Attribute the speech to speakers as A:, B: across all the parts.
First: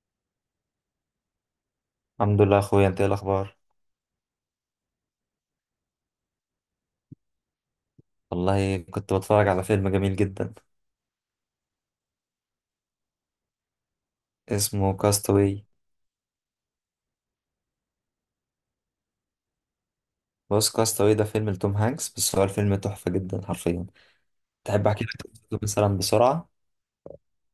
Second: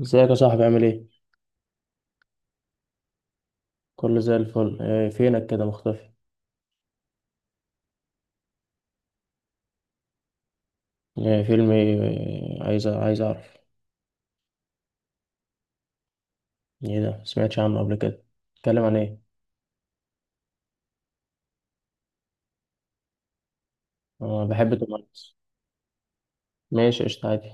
A: ازيك يا صاحبي، عامل ايه؟
B: الحمد لله يا اخويا، انت ايه الاخبار؟
A: كله زي الفل. إيه فينك كده مختفي؟
B: والله كنت بتفرج على فيلم جميل جدا
A: إيه فيلم ايه إيه، عايز اعرف.
B: اسمه كاستاوي.
A: ايه ده؟ مسمعتش عنه قبل كده. اتكلم عن ايه؟
B: بص، كاستاوي ده فيلم لتوم هانكس، بس هو الفيلم تحفة جدا حرفيا.
A: اه، بحب
B: تحب
A: توم
B: احكي لك
A: هانكس.
B: قصته مثلا بسرعة؟
A: ماشي، قشطة، عادي.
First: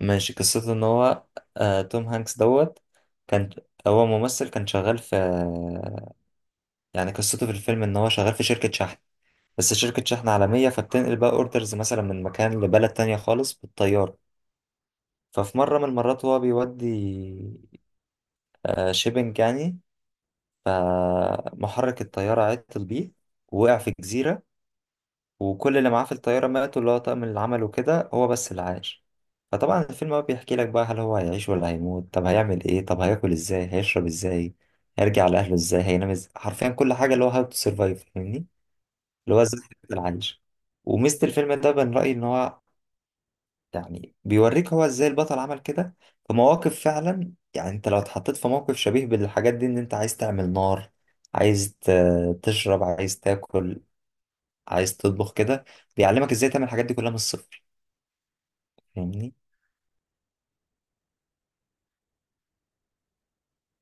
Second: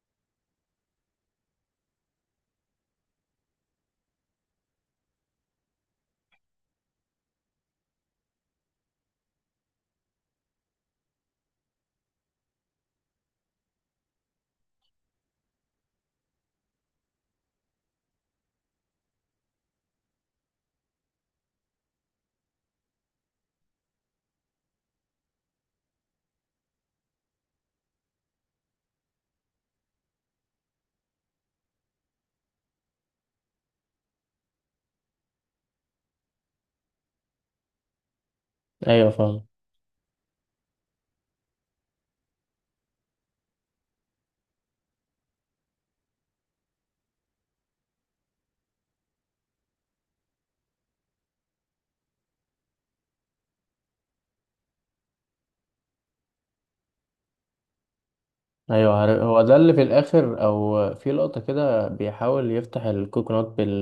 B: ماشي. قصته ان هو توم هانكس كان، هو ممثل كان شغال في، يعني قصته في الفيلم ان هو شغال في شركة شحن، بس شركة شحن عالمية، فبتنقل بقى اوردرز مثلا من مكان لبلد تانية خالص بالطيارة. ففي مرة من المرات هو بيودي، شيبنج يعني، فمحرك الطيارة عطل بيه ووقع في جزيرة، وكل اللي معاه في الطيارة ماتوا، اللي هو طاقم، اللي عمله كده هو بس اللي عاش. فطبعا الفيلم بقى بيحكي لك بقى، هل هو هيعيش ولا هيموت؟ طب هيعمل ايه؟ طب هياكل ازاي؟ هيشرب ازاي؟ هيرجع لأهله ازاي؟ هينام ازاي؟ حرفيا كل حاجة، اللي هو هاو تو سرفايف، فاهمني؟
A: ايوه
B: اللي هو
A: فاهم.
B: ازاي هيفضل عايش. وميزة الفيلم ده من رأيي ان هو، يعني بيوريك هو ازاي البطل عمل كده في مواقف. فعلا يعني انت لو اتحطيت في موقف شبيه بالحاجات دي، ان انت عايز تعمل نار، عايز تشرب، عايز تاكل، عايز تطبخ كده، بيعلمك ازاي تعمل الحاجات دي كلها من الصفر.
A: ايوه عارف،
B: فاهمني؟
A: هو ده اللي في الاخر او في لقطة كده بيحاول يفتح الكوكونات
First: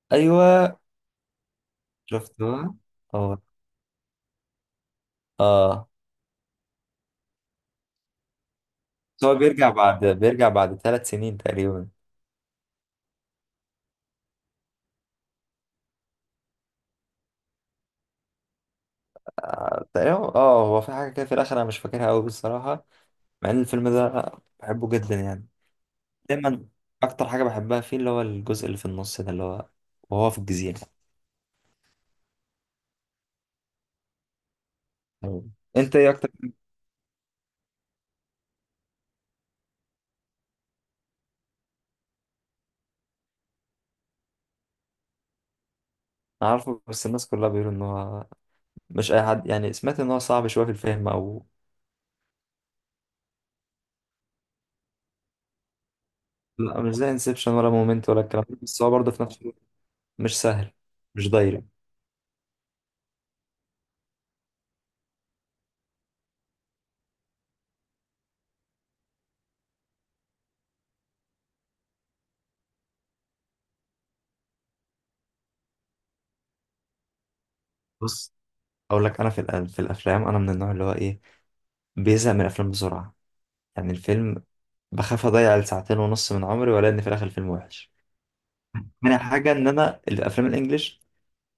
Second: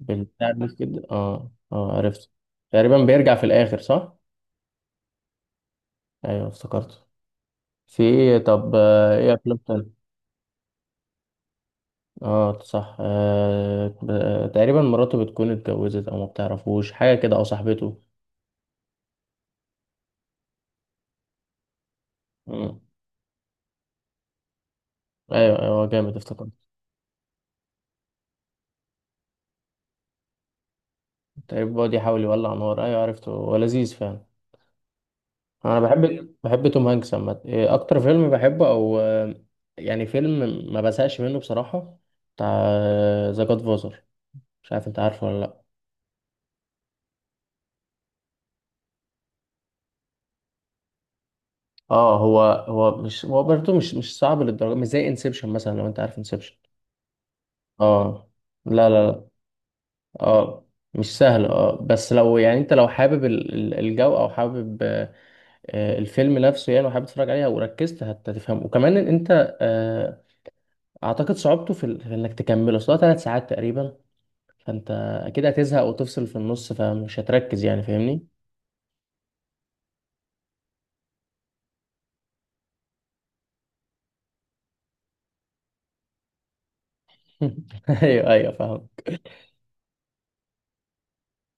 A: بالبتاع ده
B: ايوه،
A: كده، اه اه، عرفت.
B: شفتها.
A: تقريبا بيرجع
B: اه،
A: في الاخر، صح؟
B: اه.
A: ايوه افتكرته. في ايه؟ طب
B: بس
A: ايه
B: هو
A: افلام
B: بيرجع،
A: تانية؟
B: بعد 3 سنين تقريبا.
A: اه صح، تقريبا مراته بتكون اتجوزت او ما بتعرفوش حاجه كده، او صاحبته.
B: تقريبا، اه، هو في حاجه كده في الاخر انا مش فاكرها قوي
A: مم.
B: بصراحه. مع ان الفيلم ده بحبه جدا يعني،
A: ايوه ايوه، جامد، افتكرت.
B: دايما. اكتر حاجه بحبها فيه اللي هو الجزء اللي في النص ده، اللي هو وهو في الجزيره.
A: تقريبا بيقعد يحاول يولع نار، ايوه عرفته، هو لذيذ فعلا.
B: أيوة.
A: انا
B: انت ايه اكتر؟
A: بحب توم هانكس عامه. إيه اكتر فيلم بحبه، او يعني فيلم ما بزهقش منه بصراحه، بتاع ذا جاد فازر. مش عارف انت عارفه ولا لا.
B: أنا عارفه، بس الناس كلها بيقولوا ان هو مش اي حد يعني، سمعت ان هو صعب شويه في الفهم او.
A: اه، هو مش هو برضه مش صعب للدرجه، مش زي انسبشن مثلا، لو انت عارف انسبشن.
B: لا، مش زي انسبشن ولا مومنت ولا
A: اه،
B: الكلام ده، بس
A: لا
B: هو برضه في
A: لا.
B: نفس الوقت مش
A: اه
B: سهل،
A: مش
B: مش
A: سهل.
B: دايركت.
A: اه، بس لو يعني انت لو حابب الجو، او حابب، الفيلم نفسه يعني، وحابب تتفرج عليها وركزت هتفهمه، وكمان ان انت، اعتقد صعوبته في انك تكمله اصلا 3 ساعات تقريبا. فانت اكيد هتزهق وتفصل في النص، فمش هتركز يعني، فاهمني؟
B: بص، اقول لك، انا في الافلام انا من النوع اللي هو ايه، بيزهق من الافلام بسرعه. يعني الفيلم، بخاف اضيع الساعتين ونص من عمري ولا ان في الاخر الفيلم وحش.
A: ايوه ايوه فاهم.
B: تاني حاجه، ان انا الافلام الانجليش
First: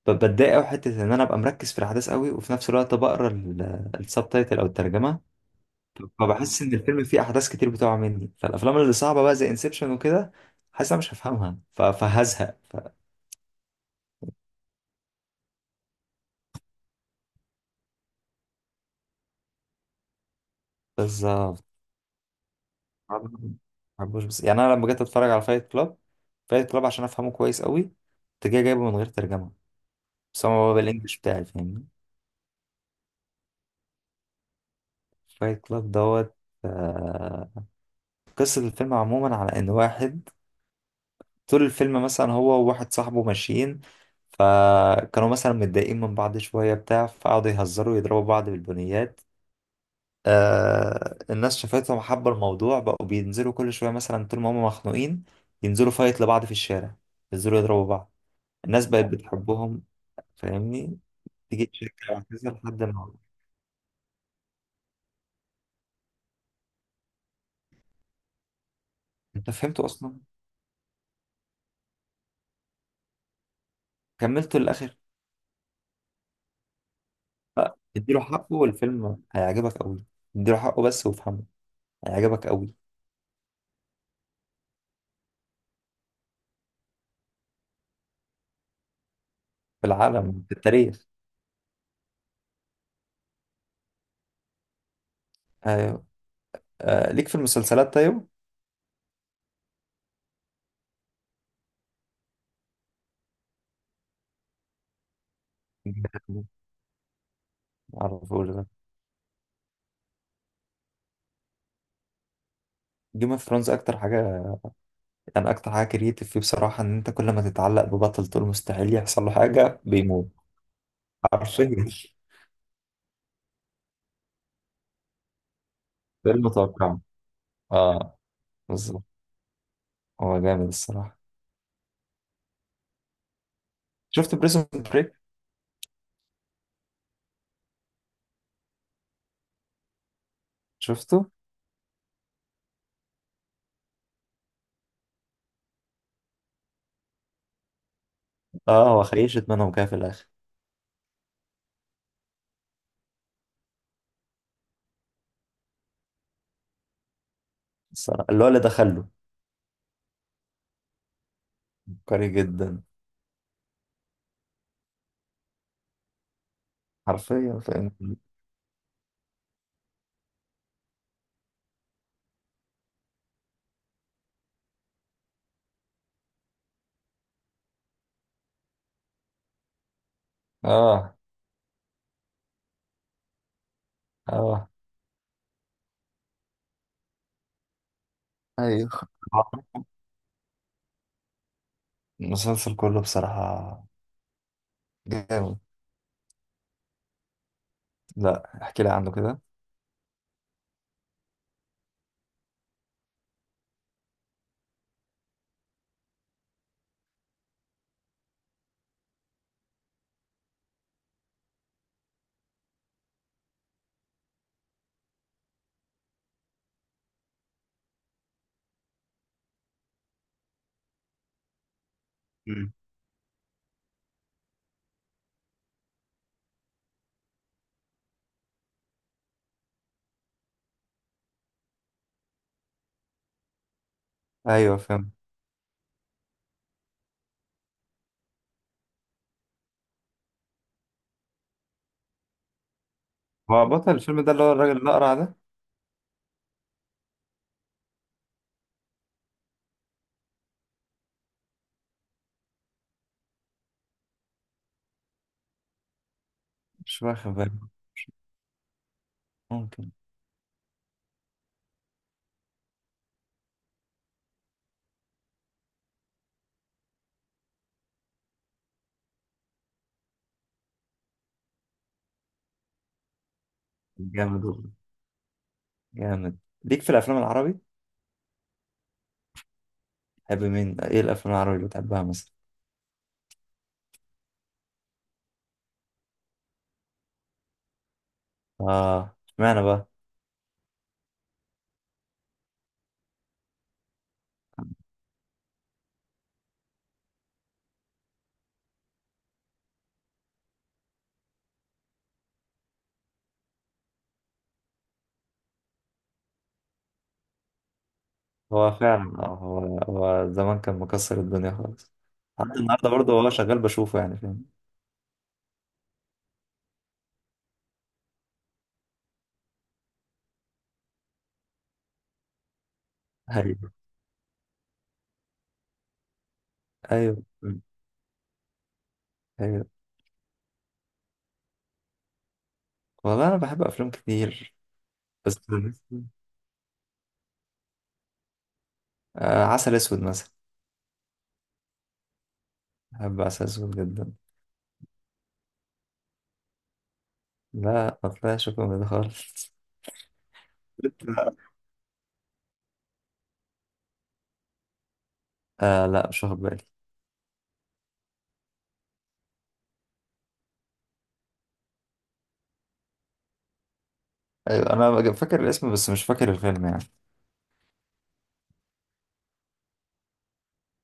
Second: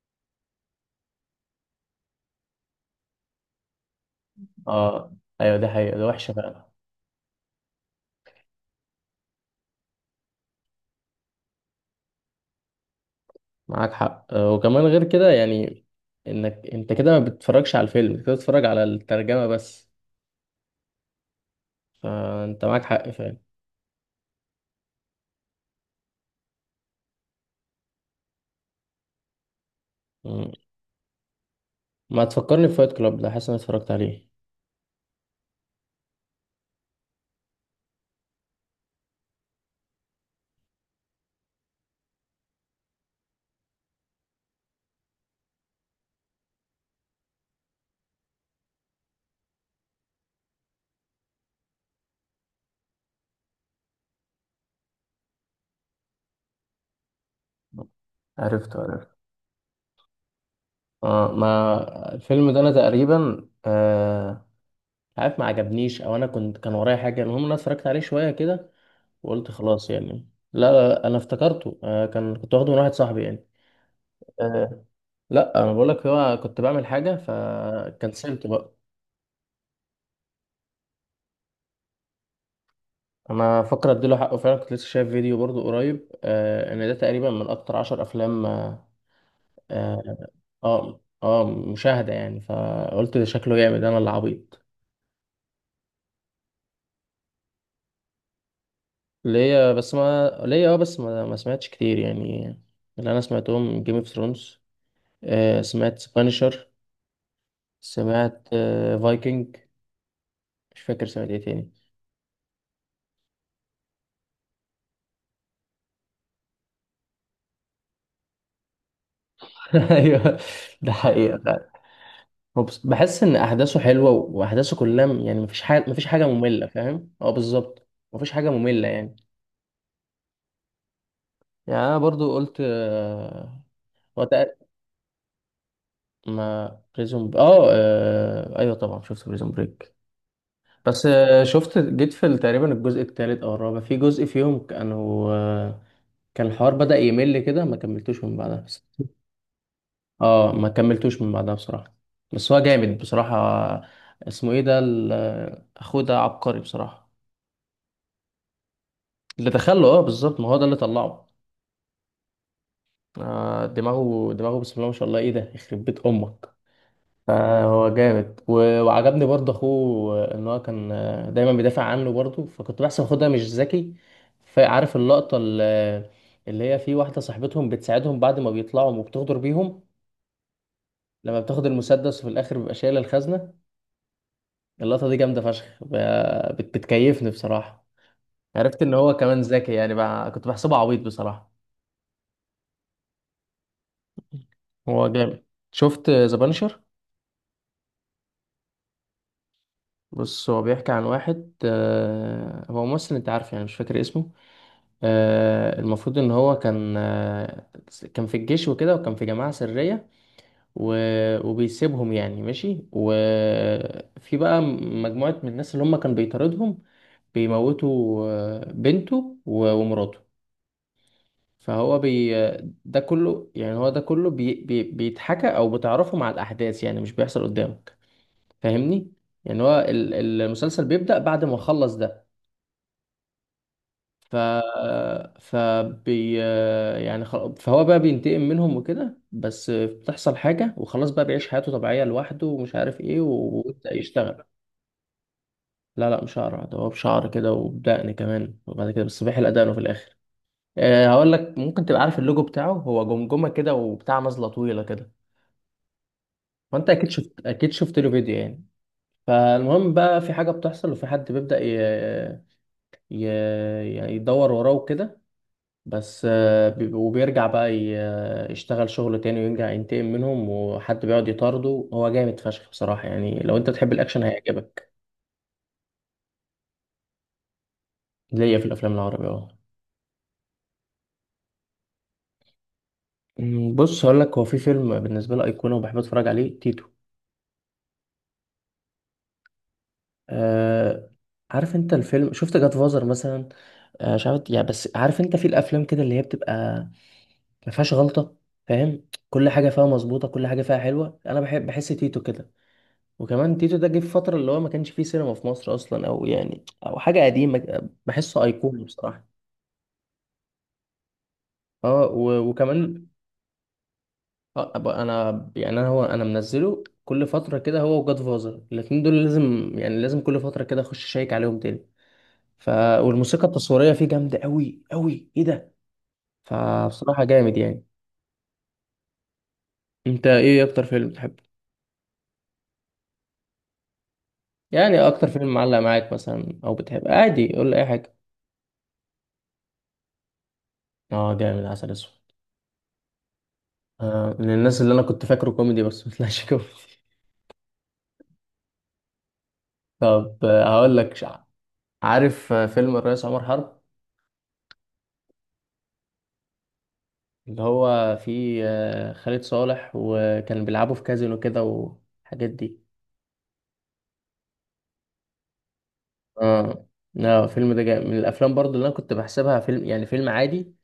B: بتضايق قوي حته ان انا ابقى مركز في الاحداث قوي وفي نفس الوقت بقرا السب تايتل او
A: اه
B: الترجمه.
A: ايوه، دي حقيقة، دي وحشة
B: فبحس
A: فعلا.
B: ان الفيلم فيه احداث كتير بتقع مني. فالافلام اللي صعبه بقى زي انسبشن وكده، حاسس انا مش هفهمها فهزهق
A: معاك حق، وكمان غير كده، يعني انك انت كده ما بتتفرجش على الفيلم، انت كده بتتفرج على الترجمة بس.
B: بالظبط.
A: فانت معاك حق
B: ما
A: فعلا.
B: بحبوش. بس يعني انا لما جيت اتفرج على فايت كلاب، فايت كلاب عشان افهمه كويس قوي كنت جاي جايبه من غير ترجمه، بس هو بقى بالانجلش بتاعي، فاهمني؟
A: ما تفكرني بفايت كلاب ده، حاسس اني اتفرجت عليه.
B: فايت كلاب دوت آه، قصه الفيلم عموما على ان واحد طول الفيلم، مثلا هو وواحد صاحبه ماشيين، فكانوا مثلا متضايقين من بعض شوية بتاع، فقعدوا يهزروا ويضربوا بعض بالبنيات. آه، الناس شافتهم حبوا الموضوع، بقوا بينزلوا كل شوية مثلا طول ما هم مخنوقين، ينزلوا فايت لبعض في الشارع، ينزلوا يضربوا بعض.
A: عرفته
B: الناس بقت
A: عرفته.
B: بتحبهم. فاهمني؟
A: اه،
B: تيجي تشجع
A: ما الفيلم
B: وهكذا
A: ده انا
B: لحد ما
A: تقريبا عارف ما عجبنيش، او انا كنت كان ورايا حاجه، المهم انا اتفرجت عليه شويه كده، وقلت
B: انت فهمته
A: خلاص
B: اصلا،
A: يعني. لا لا، انا افتكرته كان كنت واخده من واحد صاحبي يعني.
B: كملته
A: آه
B: للاخر.
A: لا، انا بقول لك هو كنت بعمل حاجه
B: اديله
A: فكنسلت
B: حقه
A: بقى.
B: والفيلم هيعجبك قوي. اديله حقه بس، وافهمه، هيعجبك قوي.
A: انا فاكر، اديله حقه فعلا، كنت لسه شايف فيديو برضو قريب، ان ده تقريبا من اكتر 10 افلام
B: في
A: آه
B: العالم، في
A: اه
B: التاريخ.
A: اه مشاهدة يعني، فقلت ده شكله جامد، انا اللي عبيط.
B: آه. آه، ليك في المسلسلات طيب؟
A: ليا بس ما ليا، اه بس، ما سمعتش كتير يعني. اللي انا سمعتهم: جيم اوف ثرونز، سمعت سبانشر،
B: على طول
A: سمعت
B: ده.
A: فايكنج. مش فاكر سمعت ايه تاني.
B: جيم اوف ثرونز اكتر حاجه، يعني اكتر حاجه كرييتيف فيه بصراحه، ان انت كل ما تتعلق ببطل تقول مستحيل يحصل له حاجه، بيموت.
A: ايوه، ده حقيقة فعلا.
B: حرفيا
A: هو بحس ان احداثه حلوة، واحداثه كلها يعني مفيش حاجة
B: ده
A: مملة،
B: المتوقع.
A: فاهم؟ اه بالظبط.
B: اه،
A: مفيش حاجة مملة
B: بالظبط.
A: يعني.
B: هو جامد الصراحه.
A: يعني انا برضو قلت هو
B: شفت بريزون بريك؟
A: ما بريزون ب... اه آه، ايوه طبعا شفت بريزون بريك. بس
B: شفته.
A: شفت جيت في تقريبا الجزء الثالث او الرابع، في جزء فيهم كانوا، كان الحوار بدأ يمل كده، ما كملتوش من بعدها بس.
B: اه، هو خيشت منهم كده في الاخر.
A: اه، ما كملتوش من بعدها بصراحة. بس هو جامد بصراحة. اسمه ايه ده اخوه ده عبقري بصراحة.
B: الصراحه اللي هو اللي دخله
A: اللي دخله، اه بالظبط، ما هو ده اللي طلعه.
B: عبقري جدا.
A: دماغه دماغه، بسم الله ما شاء الله، ايه ده، يخرب بيت امك!
B: حرفيا
A: فهو
B: فاهم.
A: جامد، وعجبني برضه اخوه، ان هو كان دايما بيدافع عنه برضه، فكنت بحسب اخوه ده مش ذكي. فعارف اللقطة اللي هي، في واحدة صاحبتهم بتساعدهم بعد ما بيطلعوا وبتغدر بيهم،
B: اه،
A: لما بتاخد المسدس وفي الاخر بيبقى شايلة الخزنة؟
B: اه،
A: اللقطة دي جامدة فشخ، بتكيفني بصراحة. عرفت ان
B: ايوه
A: هو كمان ذكي يعني، بقى كنت بحسبه عبيط بصراحة.
B: المسلسل كله بصراحه
A: هو جامد.
B: جامد.
A: شفت ذا بانشر؟
B: لا، احكي لي عنه كده.
A: بص، هو بيحكي عن واحد، هو ممثل، انت عارف يعني، مش فاكر اسمه. المفروض ان هو كان، كان في الجيش وكده، وكان في جماعة سرية، وبيسيبهم يعني ماشي. وفي بقى مجموعة من الناس اللي هم كانوا بيطاردهم، بيموتوا بنته ومراته. فهو بي ده كله يعني، هو ده كله بي بي بيتحكى او بتعرفه مع الاحداث، يعني مش بيحصل قدامك، فاهمني. يعني هو المسلسل بيبدأ بعد ما خلص ده. ف
B: ايوه فاهم.
A: فبي يعني خل... فهو بقى بينتقم منهم وكده، بس بتحصل حاجة وخلاص، بقى بيعيش حياته طبيعية لوحده ومش عارف ايه،
B: هو بطل
A: ويبدأ
B: الفيلم ده اللي
A: يشتغل.
B: هو الراجل الأقرع ده؟
A: لا لا، مش شعر ده، هو بشعر كده وبدقن كمان، وبعد كده بس بيحلق دقنه في الآخر. أه هقول لك، ممكن تبقى عارف اللوجو بتاعه، هو جمجمة كده وبتاع نازلة طويلة كده، فأنت
B: مش
A: أكيد
B: واخد
A: شفت،
B: بالي.
A: أكيد شفت له فيديو يعني.
B: ممكن.
A: فالمهم بقى في حاجة بتحصل، وفي حد بيبدأ ي... يعني يدور وراه وكده. بس وبيرجع بقى يشتغل شغل تاني، ويرجع ينتقم منهم، وحد بيقعد يطارده. هو جامد فشخ بصراحة يعني، لو انت تحب الاكشن
B: جامد والله،
A: هيعجبك.
B: جامد. ليك في الأفلام العربي؟
A: ليا في الافلام العربية، اه.
B: تحب مين؟ إيه الأفلام العربي اللي بتحبها مثلا؟
A: بص هقول لك، هو في فيلم بالنسبة لي أيقونة وبحب أتفرج عليه: تيتو.
B: آه، اشمعنى بقى؟
A: آه عارف أنت الفيلم؟ شفت جاد فازر مثلا؟ مش عارف يعني، بس عارف أنت في الأفلام كده اللي هي بتبقى ما فيهاش غلطة، فاهم؟ كل حاجة فيها مظبوطة، كل حاجة فيها حلوة، أنا بحب، بحس تيتو كده. وكمان تيتو ده جه في فترة اللي هو ما كانش فيه سينما في مصر أصلا، أو يعني أو حاجة قديمة، بحسه
B: هو
A: أيقوني
B: فعلا،
A: بصراحة.
B: هو زمان كان مكسر الدنيا خالص.
A: اه،
B: حتى النهارده
A: وكمان
B: برضه هو شغال بشوفه، يعني فاهم.
A: أبقى أنا، يعني أنا منزله كل فترة كده، هو وجاد فازر الاتنين دول لازم، يعني لازم كل فترة كده أخش أشيك عليهم تاني. ف والموسيقى
B: ايوه،
A: التصويرية فيه جامدة أوي أوي، إيه ده!
B: ايوه،
A: فبصراحة جامد يعني.
B: ايوه.
A: أنت إيه أكتر فيلم بتحبه؟
B: والله انا بحب افلام كتير،
A: يعني أكتر
B: بس
A: فيلم معلق معاك مثلا، أو بتحب عادي، قول لي أي حاجة.
B: آه، عسل اسود مثلا.
A: اه جامد، عسل أسود.
B: بحب عسل اسود جدا.
A: من الناس اللي انا كنت فاكره كوميدي بس ما طلعش كوميدي.
B: لا، ما طلعش كوميدي خالص
A: طب، عارف فيلم الرئيس عمر حرب؟
B: آه، لا، مش واخد بالي.
A: اللي هو فيه خالد صالح، وكان بيلعبوا في كازينو كده والحاجات دي.
B: ايوه انا فاكر الاسم، بس مش فاكر الفيلم يعني.
A: اه، لا الفيلم ده جاي من الافلام برضو اللي انا كنت بحسبها فيلم يعني فيلم عادي.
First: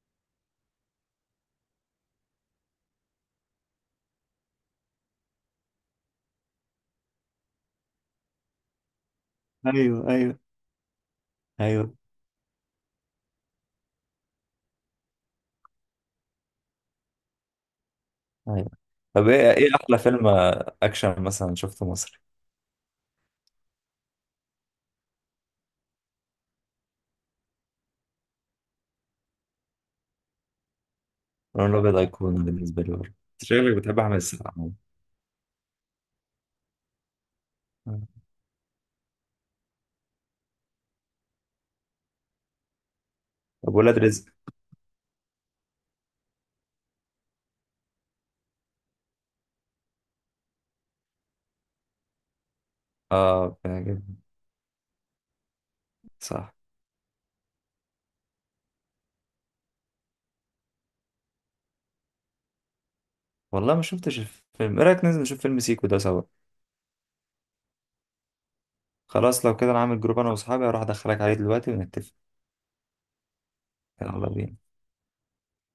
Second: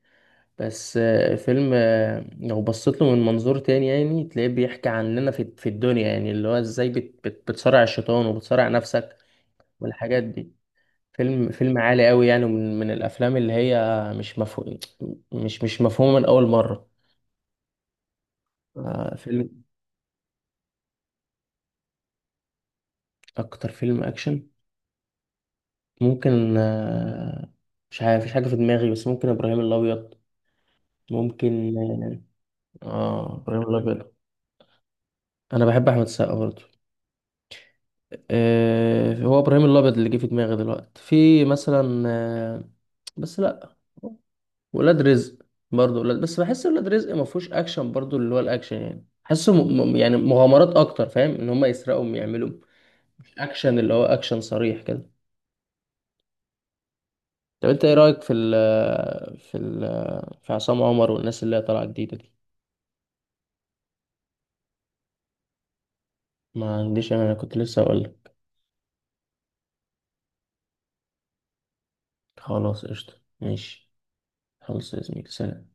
A: بس فيلم، لو بصيت له من منظور تاني، يعني تلاقيه بيحكي عننا في الدنيا يعني، اللي هو ازاي بت بت بتصارع الشيطان وبتصارع نفسك
B: ايوه،
A: والحاجات
B: ايوه،
A: دي. فيلم فيلم
B: ايوه،
A: عالي قوي يعني، من الافلام اللي هي مش مفهوم، مش مفهومه من اول مره.
B: ايوه.
A: آه
B: طب ايه
A: فيلم
B: ايه احلى فيلم اكشن مثلا شفته مصري؟
A: اكتر فيلم اكشن ممكن، مش عارف، مفيش حاجه في دماغي، بس ممكن ابراهيم الابيض
B: لون
A: ممكن.
B: الابيض ايقوني بالنسبه
A: اه
B: لي برضه. أنت
A: ابراهيم
B: شكلك بتحب
A: الابيض.
B: احمد السقا عموماً.
A: انا بحب احمد السقا برضه. هو ابراهيم الابيض اللي جه في دماغي دلوقتي في مثلا، بس
B: طب
A: لا.
B: ولاد رزق؟
A: ولاد رزق، برضه ولاد، بس بحس ولاد رزق ما فيهوش اكشن برضه، اللي هو الاكشن يعني، حاسه يعني مغامرات اكتر، فاهم؟ ان هم يسرقوا، يعملوا، مش
B: اه،
A: اكشن اللي هو
B: بيعجبني.
A: اكشن صريح كده.
B: صح.
A: طب انت ايه رايك في ال في ال في عصام عمر والناس اللي هي طالعه جديده دي؟
B: والله ما شفتش الفيلم. ايه رايك ننزل نشوف فيلم سيكو ده سوا؟
A: ما عنديش انا، أنا كنت لسه اقول لك.
B: خلاص، لو كده انا عامل جروب انا واصحابي، هروح ادخلك عليه دلوقتي ونتفق.
A: خلاص قشطه، ماشي.
B: يلا بينا.
A: خلص يا زميلي، سلام.